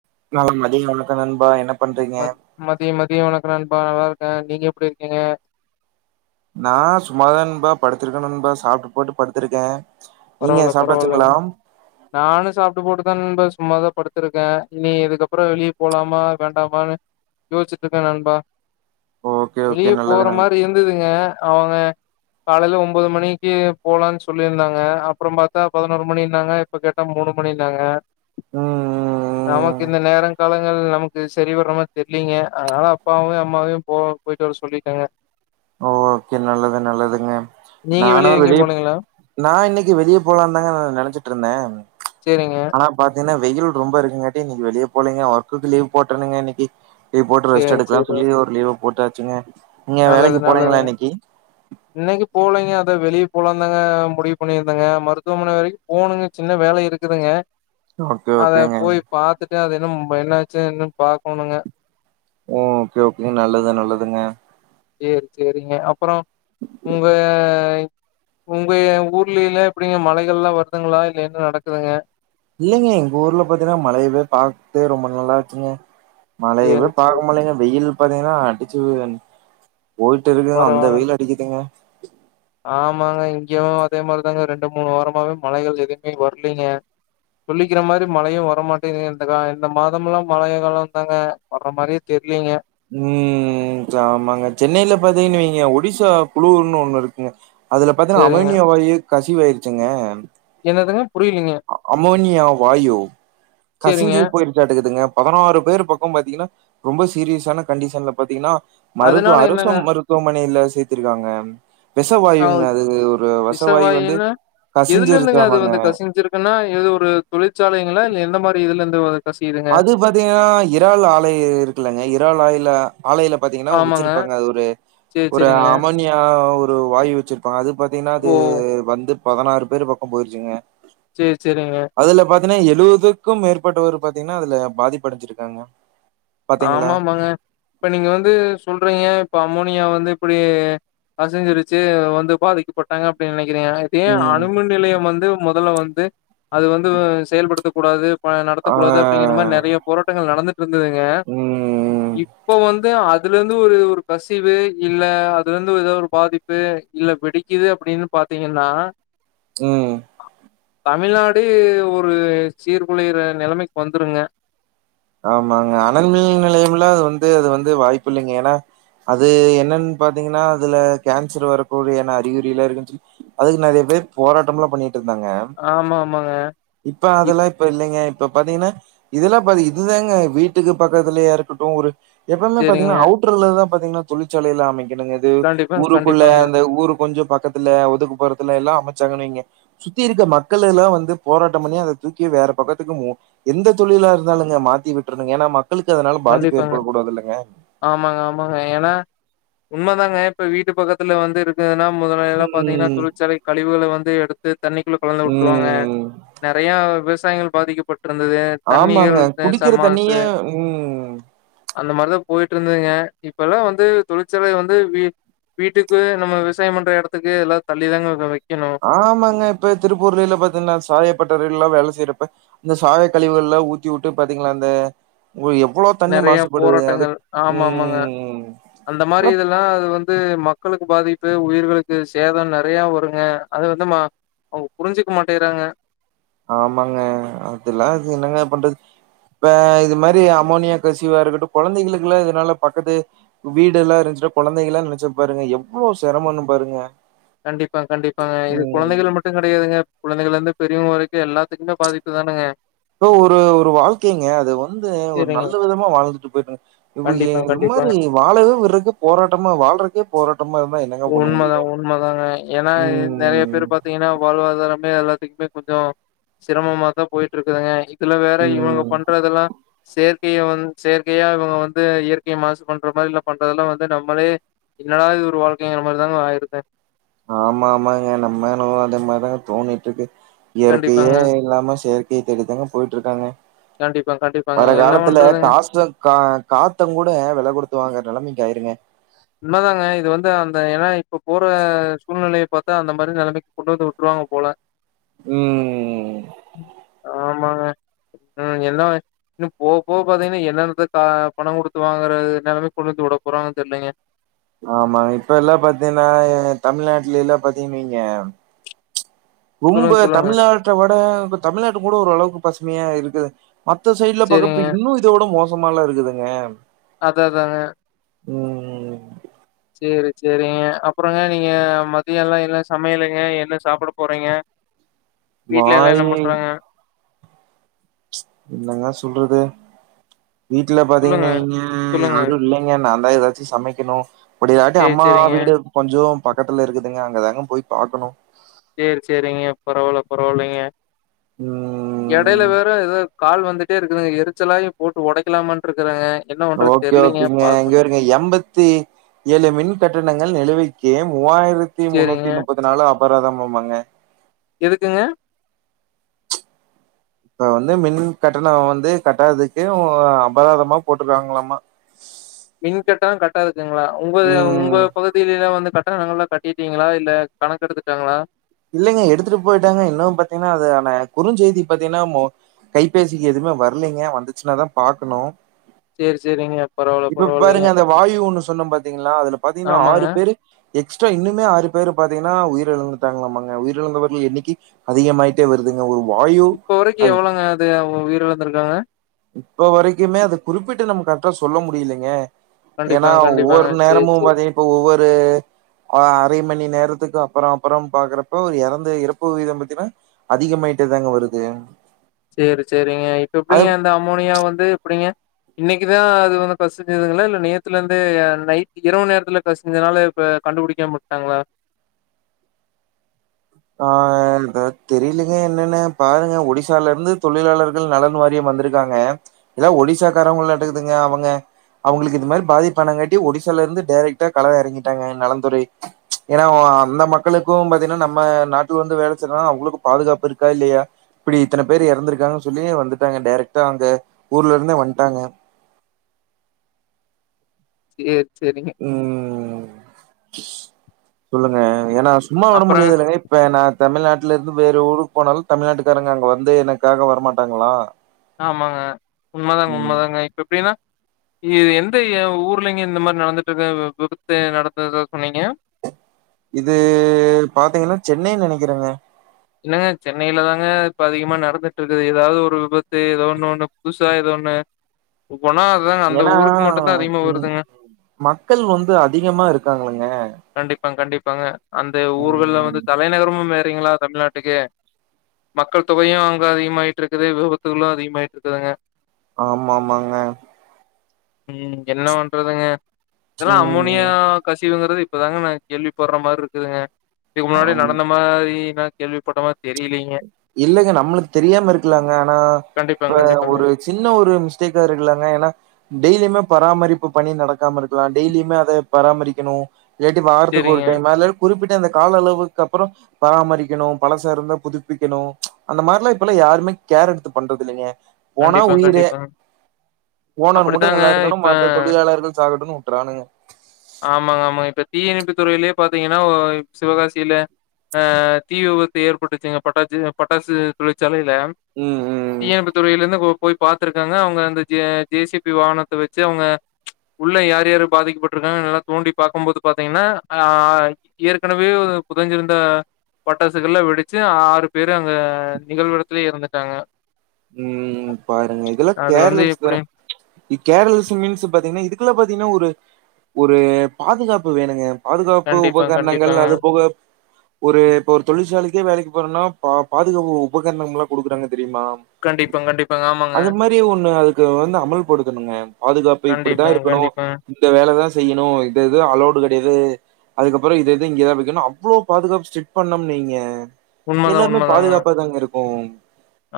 [unintelligible] ம மதி மதிய ஒணக்குனா நா நல்லா இருக்கே நீங்க எப்படி இருக்கீங்க நா சும்மாதான்பா படுத்திருக்க நான்பா சாப்பிட்டு போட்டு படுத்திருக்கே நீங்க பரவாயில பரவாயில சாப்ட்டாச்சுங்களா நானு சாப்பிட்டு போட்டுதான்ன்பா சும்மாதா படுத்திருக்கே இனி இதுக்கப்புற வெளிய போலாமா வேண்டாமான்னு யோசிச்சிட்டு இருக்கே நண்பா ஓகே ஓகே வெளிய நல்லது போற நண் மாரி இருந்ததுங்க அவங்க காலையில ஒன்பது மணிக்கு போலான் சொல்லியிருந்தாங்க அப்புறோ பாத்தா பதினொரு மணின்னாங்க இப்ப கேட்டா மூனு மணின்னாங்க ம் ம் நமக்கு ம் இந்த நேர காலங்கள் நமக்கு சரி வரமார் தெர்லிங்க அதனால அப்பாவியு அம்மாவியு போ போயிட்டு வர சொல்லிட்டங்க ஓக்கே நல்லது நல்லதுங்க நீங்க நானு எங்கேயு வெளிய போலீங்களா நா இன்னிக் க்கி வெளிய போலானுதாங்கா நா நெனச்சிட்டு இருந்தே சேரிங்க ஆனா பாத்தீங்ன்னா வெயில் ரொம்ப இருகுங்கட்டி இன்னிக்கு வெளிய போலீங்க ஒர்க்கு லீவ் போடனுங்க இன்னிக்கு லிவு போடு ரெஸ்ட் சேரி எடுக்கலா சேரி சொல்லி ஒரு லீவ் போட்டா ச்சிங்க நல்லது நல்லதுங்க இன்னிக்கு போலைங்க த்து வெளிய போலாந்தாங்க முடிவு பணியிருந்தங்க மருத்துவமனை வரைகு போணுங்க சின்ன வேலை இருகுதுங்க ஓகே அத ஓகேங்க போய் பாத்துட்டு அத க்கு இப்ப என்னாச்சி இன்னு பாக்கணுங்க ஓ ஓகே ஓகேங் நல்லது நல்லதுங்க சேர் சேரிங்க அப் ப்புறோ உங்க உங்க ஊர்ல்லிலா எப்பிடிங்க மழைகலா வருதுகளா இல்ல என்ன நடகுதுங்க இல்லைங்க எங்க ஊர்ல பாத்தீங்கனா மழையவே பாத்தே ரொம்ப நலாசிங்க மழையவே சேரி சேரி பாக்க முலிங்க வெயில் பாத்தீங்கனா அடிச்சி போயிடு இருகுங்க அந்த வெயில் அடிகுதுங்க ஆமாக இங்கயு அதே மாரிதாங்க ரெண்டு மூனு வாரமாவே மழைகள் எதுவுமே வரலிங்க சொல்லிகிற மாரி மழையு வரமாடேங்குது இந்த கா இந்த மாதம்லா மழ கால தாங்க வர்ற மாரியே தெரிலிங்க ம் சாமாங்க சென்னயில பாத்தீங்கனு வைங்க நீங்க ஒடிசா குலுனு ஒன்னு இருக்குங்க அதுல பாத்தீங்கனா சேரிங்க அமேனியா வாயு கசிவாயிரிசிங்க த்ததுங்க அமோனியா வாயு சேரிங்க கசிஞ்சி போயிருகாடகுதுங்க பதினாறு பேர் பகம் பாத்தீங்கனா ரொம்ப சீரியசான கண்டிஷன்ல பாத்தீங்கனா மருதுவ அதனால அரச என்னங்க மருதுவமனையில சேத்திருகாங்க ஆ விசவாயுங்க அது ஒரு விசவாயு வந்து விஷவாயுன்னா கசிஞ்சிருகாமாங்க னா எது ஒரு தொழிற்சாலைகளா எந்த மாரி இதுல இருந்து வரு அது பாதீங்கனா இறால் ஆலை இருகுலங்க இறால் ஆயில ஆலயில பாதீங்கனா ஆமாங்க. வச்சிருபாங்க அது சேரி, ஒருஒரு சேரிங்க. அமோனியா ஒரு ப்ரோ வாய் வச்ரு இப அது பாதீங்கனா அது ஓ! வந்து பதினாறு பேர் பக்கோ போயிருசுங்க செர் செரிங்க துன எழுபதுகு மேற்பட்ட ஒரு பாதீங்கனா அதுல பாதிபு அடஞ்சிருகாங்க ஆமாமாங்க இப நீங்க வந்து சொல்றீங்க இப்ப அமோனியா வந்து இப்படி கசஞ்சிருச்சு வந்து பாதிக்கபட்டாங்க அபடின் கிறேங்க இப்ப ஏ ம். அனுமின் நிலையம் வந்து முதல்ல வந்து அது வந்து உ செயல்படுத்த கூடாது ப ஆ. நடத்தக்கூடாது அப்படிங்க மாரி நறைய போராட்டங்கள் நடந்து இருந்ததுங்க ம். இப்ப வந்து அத் அதுல இருந்து ஒரு ஒரு கசிவு இல்ல அதுல இருந்து ஒரு ஏதா ஒரு பாதிப்பு இல்ல வெடிக்குது அப்படின்னு பாத்தீங்கன்னா உ தமிழ்நாடு ஒரு சீர்குழையற நெலைமைக்கு வந்துருங்க ஆமாங்க அனல் மின் நிலையம்ல அது வந்து அது வந்து வாய்ப்பு இல்லைங்க ஏன்னா அது என்னன்னு பாத்தீங்கன்னா அதுல கேன்சர் வரக்கூடிய அறிகுறிலா இருக்குன்னு சொல்லி அதுக்கு நிறைய பேர் போராட்டம்லா பண்ணிட்டு இருந்தாங்க ஆமா, ஆமாங்க. இப்ப இப் அதெல்லா இப்ப இல்லைங்க ப்ப பாத்தீங்கன்னா இதுெல்லா பா இது இதுதாங்க வீட்டுக்கு பக்கத்துலயா இருக்கட்டு ஒரு எப்பவுமே சரிங்க. பாத்தீங்கன்னா அவுட்ர்ல தா பாத்தங்கன்னா தொழிற்சலைையிலா அமயு க்கனுங்க இது கண்டிப்பாங்க, ஊருக்குள்ள கண்டிப்பாங்க, அந்த ஊருக் கொஞ்சோ பக்கத்துல ஒதுக்குபுறத்துல எல்லா அமைச்சாங்கனு வைங்க சுத்தி இருக்குற மக்கள் எல்லா வந்து போராட்டம் பண்ணி அத தூக்கி வேற பக்கத்துக்கு மூவ் எந்த தொழிலா இருந்தாலு மாத்தி விட்ருனுங்க ஏன்னா மக் மக்களுக்கு அதனால பாதிப்பு கண்டிப்பாங்க. ஏற்படக் கூடாது இல்லங்க உண்ம தாங்க இப்ப வீட்டு பக்கத்துல வந்து இருக்குதுன்னா முதல எல்லா பாத்தீங்கன்னா ம் தொழிற்சாலை கழிவுகல வந்து எடுத் தண்ணிக்குள்ள கலந்து உட்டுருவாங்க ம் நறையா விவ சாயங்கள் பாதிக்கப்பட் ஆமாங்க குடிக்கிற ச தண்ணியே ம் ம் அந்த மாரிதா போயிட்டு இருந்தங்க இப்பல்லாம் வந்து தொழிற்சாலை வந்து வீ வீட்டுக்கு நம்ம விவசாயம் பண்ற எடத்துக்கு எல்லா தள்ளி தாங்க வைக் ஆமாங்க இப்ப திருப்பூர்லில பாத்தீங்கன்னா சாயப்பட்ட ரேட் ல்லா வேல செய்யறப்ப இந்த சாய கழிவுகள்லா ஊத்தி உட்டு பாத்தீங்களா அந்த உங்களுக்கு எவ்ளோ தண்ணி நறையா மாசுபடுது. அது போராட்டங்கள் ஆமா ஆமாங்க ம். அந்த மாரி அப் இதெல்லா அது வந்து மக் மக்களுக்கு பாதிப்பு உயிர்களுக்கு சேதம் நறையா வருங்க அது வந்து மா அவுங்க புரிஞ்சிக்க மாட்டேகிறாங்க ஆமாங்க அதுல்லா அது என்னங்க பண்றது இப்ப இது மாரி அமோனியா கசிவா இருக்கட்டும் கொழந்தைங்களுக்குலா இதனால பக்கத்து வீடு எல்லாம் இருந்துச்சினா கொழந்தைங்கள நெனைச்சி பாருங்க எவ்ளோ செரமன்னு பாருங்க கண்டிப்பா கண்டிப்பாங்க இது ம். குழந்தைகள் மட்டும் கிடையாதுங்க குழந்தைகள இருந்து பெ ரியவங்க வரைக்கும் எல்லாத்துக்குமே பாதிப்பு தானுங்க ப்ரோ ஒரு ஒரு வாழ்க்கைங்க அது வந்து ஒரு சரிங்க. நல்ல விதமா வாழ்ந்துட்டு போயிருனுங்க இவு எ கண்டிப்பா ஒரு கண்டிப்பாங்க. மாரி வாழவே விடறக்கு போராட்டமா வாழறக்கே போர உண்மதா உண்மதாங்க ஏனா நறையா ம் பேர் பாத்தீங்கன்னா வாழ்வாதாரமே எல்லா டிக்மே கொஞ்சோ சிரமமா தா போயிட்டு இருக்குதுங்க இதுல வேற இவனுங்க ம் பண்றதெல்லா செயற் கிய வந் செயற்கையா இவங்க வந்து இயற்கைய மாசு பண்ற மாதிரில்ல பண்றதெல்லா வந்து நம்மளே என்னடா இது ஒரு வாழ் கையங்கிற மாரிதாங்க வாயரதே ஆமா ஆமாங்க நம்மளு அத மாரிதாங்க தோணிட்டு இருக்கு கண்டிப்பாங்க, இயற்கையே இல்லாம செயற் கைய தேடிதாங்க போயிட்டு இருக்காங்க கண்டிப்பா, கண்டிப்பாங்க. வர என்ன காலத்துல பண்றதுங்க? காஸ்ரா கா காத்த கூட வெல குடுத்து வாங்கற நெலமைக் யா இருங்க உண்மதாங்க இது வந்து அந்த ஏனா இப்ப போற சூழ்நெலய பாத்த அந்த மாரி நெலமைக் கொண்டு வந்து உட்ருவாங்க போல ம் ஆமாங்க ம் என்ன இன்னு போவ போவ பாத்தீங்கன்னா என்னென்னத்த கா பணம் குடுத்து வாங்கறது நெலமைக்கு கொண்டு வந்து உட போறாங்கன்னு தெர்லங்க ஆமாங்க இப்பல்லா பாத்தீனா எ தமிழ்நாட்லிலா பாத்தீன் வைங்க ரொம்ப சொல்லுங்க சொல்லுங்க. தமிழ்நாட்ட வட தமிழ்நாட்டு கூட ஒரு அளவ்க்கு பசு மியா இருக்குது மத்த சைட்ல சேரிங்க. பாக்குறப்ப இன்னு இத விட மோ சமால்லா இருக்குதுங்க அதா அதாங்க ம் சேரி சேரிங்க அப்றோங்க நீங்க மதியோலா என்ன சமையலுங்க என்ன சாப்புட போறீங்க? வீட்ல எல்லா என்ன வாயி பண்றாங்க? என்னங்க சொல்றது வீட்ல பாத்தீங்கன் சொல்லுங்க வைங்க சொல்லுங்க. யாரு இல்லங்க நா ந்தா எதாச்சு சமக்கெனு அப்பிடில்லாட்டி சேரி அம்மா சேரிங்க. வீடு கொஞ்சோ பக்கத்துல இருக்குதுங்க அங்க தாங்க போய் பாக்கனு சேர் சேரிங்க பரவால்ல பரவால்லைங்க எடைல ம் வேற எதோ கால் வந்துட்டே இருக்குதுங்க எரிச்சலாயி போட்டு ஒடைக்கலாமான்ருக்குறெங்க ஓகே ஓகேங்க இங்காருங்க எம்பத்தி ஏழு மின் கட்டணங்கள் நிலுவை க்கி மூவாய ரத்தி சேரிங்க. முன்னூத்தி முப்பது நாலு அபராதமும் மாங்க எதுக்குங்க இப்ப வந்து மின் கட்டண வந்து கட்டாததுக்கு ஒ அபராதமா போட்ருக்காங்களாமா மின் கட்டணொ கட்டாது க்குங்ளா உங்கது உங்க ம் பகுதிலேலா வந்து கட் டணங்கள்லா கட்டிட்டீங்களா இல்ல கணக்கெடுத்துட்டாங்களா? இல்லெங்க எடுத்துட்டு போயிட்டாங்க இன்னு பாத்திங்னா அது ஆன குறுஞ்செய்தி பாத்திங்னா மொ கைபேசிக்கு எதுமே வர்லிங்க வந்துச்சுன்னாதா பாக்கனு சேரி சேரிங்க பரவால்ல இப்ப பரவால்லைங்க பாருங்க அந்த வாயு ஒன்னு சொன்ன பாத்திங்ளா அதுல பாத்திங்னா ஆமாங்க ஆறு பேரு எக்ஸ்ட்ரா இன்னுமே ஆறு பேரு பாத்திங்னா உயிரிழந்து ட்டாங்ளாமாங்க உயிரிழந்தவர்கள் எண்ணிக்கை அதிகமாயிட்டே வருதுங்க ஒரு வாயு இப்ப வரைக்கு அது எவ்ளோங்க அது அவுங்க உயிர் இழந்துர்காங்க இப்ப வரைக்குமே அது குறிப்பிட்டு நம்ம கர்ட்டா சொல்ல முடிலெங்க ஏனா கண்டிப்பாங்க கண்டிப்பாங்க ஒவ்வொரு சேரி நேரமு சேரி பாத்திங் இப்ப ஒவ்வொரு ப்பு அ அரைமணி நேரத்துக்கு அப்புறோ அப்புறோ இறந்த இறப்பு விகிதம் பாத்திங்கன்னா அதிகமாயிட்டேதாங்க வருது செரி செரிங்கா இப்ப அது எப்டிங்க அந்த அமோனிய வந்து எப்டிங்க இன்னிக்குதா அது ஃபஸ்ட் டேவுங்களா அது நேத்துலருந்தே அத் இரவு நேரத்துல கசிஞ்சதுனால இப்ப கண்டுபிடிக்காமா உட்டாங்காளா அ ஆத் தெரிலங்க என்னனு பாருங்க ஓடிசாலருந்து தொழிலாழர்கள் நலன் வாரியம் வந்துருக்கங்கா இல ஒடிசாகர்லட்டுதுங்கா அவங்காளுக்கு இது மாறி பாதி பணக்காட்டி ஒடிசாலாருந்து டெரக்ட்டா கள எரங்கிட்டாங்கா நலந்துறை ஏனா அந்த மக்களுக்கு நம்ப நாட்டுக்கு வந்து வேல செய்னுனா அவங்களுக்கு பாதுக்காப்பு இருக்கா இல்லையா இப்படி இத்தன பேரு எறந்துருக்காங்கன் சொல்லி வந்துட்டாங்க டெரக்ட்டாஅங்க ஊர்லந்தே வன்ட்டாங்க இஏ சேரிங்க சொல்லுங்க என்னா சும்மா உட அப்புறங்க முடியாதுல்லங்க இப்ப நா தமிழ் நாட்டுலருந்து வேற ஊருக்கு போனாலு தமிழ் நாட்டுக்காரங்க அங்க வந்து எனக்காகா வரமாட்டாங்காளா ஆமாங்க உன்மதாங்கா உன்மதாங்கா இப்ப எப்டினா இது எந்த ஊர்லங்க இந்த மாரி நடந்துற்றுக்கு விபத்து நடந்தத சொன்னீங்க இது பாத்திங்கன்னா சொன்னைனு நெனைக்குறங்க என்னங்க சென்னையில தாங்க இப்ப அதிகமா நடந்துட்டு இருக்குது ஏதாவது ஒரு விபத்து ஏதோ ஒண்ணு ஒண்ணு புதுசா ஏத ஒண்ணு ஒவ்வொன்னா அதாங்க அந்த ஏனா ஊருக்கு மட்டும் தான் அதிகமா வருதுங்க. மக்கள் வந்து அதிகமா இருக்காங்களங்க பாங்கா அந்த ஊர்கல்ல உம் வந்து தலைநகரமு வேர் க்றிங்களா தமிழ்நாட் டுக்கு மக்கள் தொகயு அங்க அதிகமாய்ட்ருக்குது விபத்துகளு அதிக மாயிற்றுதுங்க ஆமா மாங்கா இம் என்ன பண்றதுங்க எல்லா அமோனீயா ம். கசி திவங்கறது இப்பதாங்கா நா கேள்வி பட்ற மாரி இருக்குதுங்கா இதுக்கு முன்னாடி ஆம். நடந்த மா றி கேள்விப்பட்டமாரி தெரியலைங்க இல்லங்க நம்மளுக்கு தெரியாம இருக்கலாங்க ஆனா கண்டிப்பாங்க, இப்ப கண்டிப்பாங்க. ஒரு சின்ன ஒரு மிஸ்டேக்கா இருக்கலாங்க ஏன்னா டெய்லியுமே பராமரிப்பு பணி நடக்காம இருக்கலா டெய்லியுமே அத பராமரிக்கணு இல்லாட்டி வாரத்துக்கு சரிங்க. ஒருடைமா இல்லா குறிப்பிட் அந்த கால அளவுக்கு அப்புறோ பராமரிக்கணு பழசா இருந்தா புதுபிக் பிக்கணு அந்த மாரிலா இப்பல்லா யாருமே கேர் எடுத்து பண்றது இல்லங்க போனா கண்டிப்பா, உயிரே கண்டிப்பாங்க. ஓனர் மட்டு அப்படித்தாங்க நல்லா இருக்கணு இப்ப மற்ற தொழிலாளர்கள் சாகடுணும்னு ரானுங்க ஆமாங்க ஆமாங்க இப்ப தீயனைப்பு துறையிலயே பார்த்தீங்கன்னா சிவகாசியில தீ விபத்து ஏற்பட்டுச்சுங்க பட்டாசு பட்டாசு தொழிற்சாலை இல்ல ம், ம். தீயணப்புத்துறையில இருந்து கோ போய் பாத்துருக்காங்க அவுங்க அந்த ஜே சி பி வாகனத்த வச்சு அவுங்க உள்ள யார் யாரு பாதிக்கப்பட்ட இருக்காங்க நல்லா தோண்டி பாக்கும்போது பாத்தீங்கனா அ ஏற்கனவே புதஞ்சிருந்த பட்டாசுகள்ல வெடிச்சு ஆறு பேரு அங்க நிகழ்விடத்துலயே இறந்துட்டாங்க உம் பாருங்க இதெல்லா அது வந்து கேர்ளெஸ் தா எப்படி கேர்ளஸ் மீன்ஸ் பாத்தீங்கனா இதுக்கு இதுல பாத்தீங்கனா ஒரு ஒரு பாதுகாப்பு வேணுங்க பாதுகாப்பு கண்டிப்பா, உபகரணங்கள் கண்டிப்பாங்க. அது போக ஒரு இப்போ ஒரு தொழிற்சாலைக்கே வேலைக்கு அப்புறனா பா பாதுகாப்பு உபகரணங்கள் எல்லா குடுக்குறாங்க தெரியுமா கண்டிப்பா, கண்டிப்பாங்க. ஆமாங்க. அது மாதிரி ஒன்னு அதுக்கு வந்து அமல்படுத்தணுங்க பாதுகாப்பு இப்டித்தா கண்டிப்பாங்க, இருக்கனு கண்டிப்பாங்க. இந்த வேலதா செய்யணு இது இது அலோடு கெடயாது அதுக்கப்புறோ இது இது இங்கத வக்கணு அவ்ளோ பாதுகாப்பு ஸ்டிக் பண்ணும் வைங்க உண்மதான், எல்லாமே உண்மதாங்க. பாதுகாப்பாதாங்க இருக்கு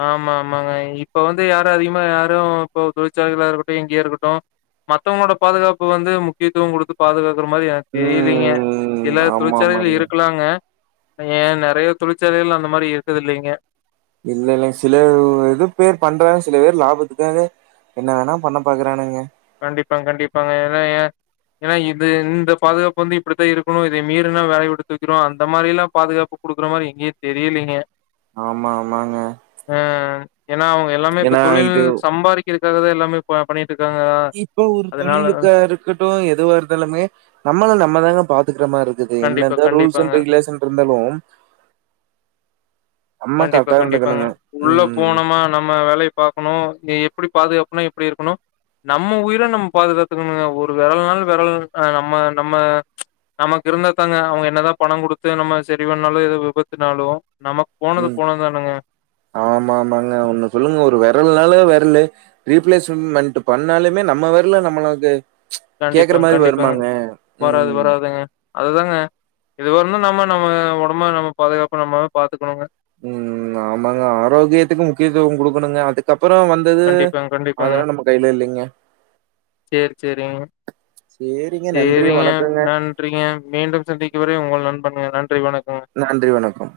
ஆமா ஆமாங்க இப்ப வந்து யாரு அதிகமா யாரு இப்போ தொழிற்சாலைகளா இருக்கட்டு எங்கேயா இருக்கட்டு மத்தவங்களோட பாதுகாப்பு வந்து முக்கியத்துவ குடுத்து பாதுகாப்பு இருக்குற மாதிரி எனக்கு தெரியலீங்க ம். எல்லா தொழிற்சாலைல ஆமாமாங்க. இருக்கலாங்க இல்லங்க நெறய தொழிற்சாலைகள் அந்த மாதிரி இருக்குது இல்லைங்க இல்ல இலல்ங்க சில இது பேர் பண்றாங்க சில பேர் லாபத்துக்க என்ன வேணா பண்ண பாக்குறானுங்க கண்டிப்பாங்க கண்டிப்பாங்க ஏன்னா ஏ ஏன்னா இது இந்த பாதுகாப்பு வந்து இப்டித்தா இருக்கனு இத மீறுனா வேலய விட்டு தூக்கிருவாங்க அந்த மாரி எல்லா பாதுகாப்பு குடுக்குற மாரி எங்கேயே தெரியலைங்க ஆமா ஆமாங்க ஏன்னா அவுங்க எல்லாமே இப்ப ஏன்னா தொழில் சம்பாதிக்கிறது க்காக எல்லாமே பண்ணிட்டு இருக்காங்க இப்ப ஒரு அதனால தொழிலுக்கா இருக்கட்டு எதுவாக இருந்தாலுமே நம்மள நம்ம தாங்க பா இருக்குற மாரி இருக்குது கண்டிப்பா, என்னதா ரூல்ஸ் கண்டிப்பாங்க. அன்ட் ரெகுலேஷன் இருந்தாலு நம்ம கண்டிப்பா கரெக்டா கண்டிப்பாங்க இருந்துக்கணுங்க உள்ள ம் போனோமா நம்ம வேலய பாக்கணு எப்டி பாதுகாப்புனா எப்டி இருக்கணு நம்ம உயிர நம்ம பாதுகாத்துக்கணுங்க ஒரு வெரல் நாளு வெரல் நம்ம நம்ம நமக்கு இருந்தா தாங்க அவுங்க என்னதா பண குடுத்து நம்ம சரிவண்ணாலு ஏத விபத்துனாலு நமக்கு போனது உம் போனது தானங்க. ஆமா ஆமாங்க ஒன்னு சொல்லுங்க ஒரு வெர வெரலுனால வெரலு ரீப்ளேஸ்மெண்ட் பண்ணாலுமே நம்ம வெரலு நம்மள வந்து கண்டிப்பாங்க கண்டிப்பாங்க வராது ம் வராதுங்க அதுதாங்க இது வரலு நம்ம நம்ம ஒடம்ப நம்ம பாதுகாப்பு நம்மாத பாத்துக்கணுங்க உம் உம் ஆமாங்க ஆரோக்கியத்துக்கு முக்கியத்துவ குடுக்கணுங்க அதுக்க கண்டிப்பாங்க கண்டிப்பாங்க கையில இல்லைங்க சேரி சேரிங்க சேரிங்க நன்றி சேரிங்க வணக்கங்க நன்றிங்க மீண்டும் சந்திக்க வரை உங்க நண் பண்ணுங்க நன்றி வணக்கம் நன்றி வணக்கம்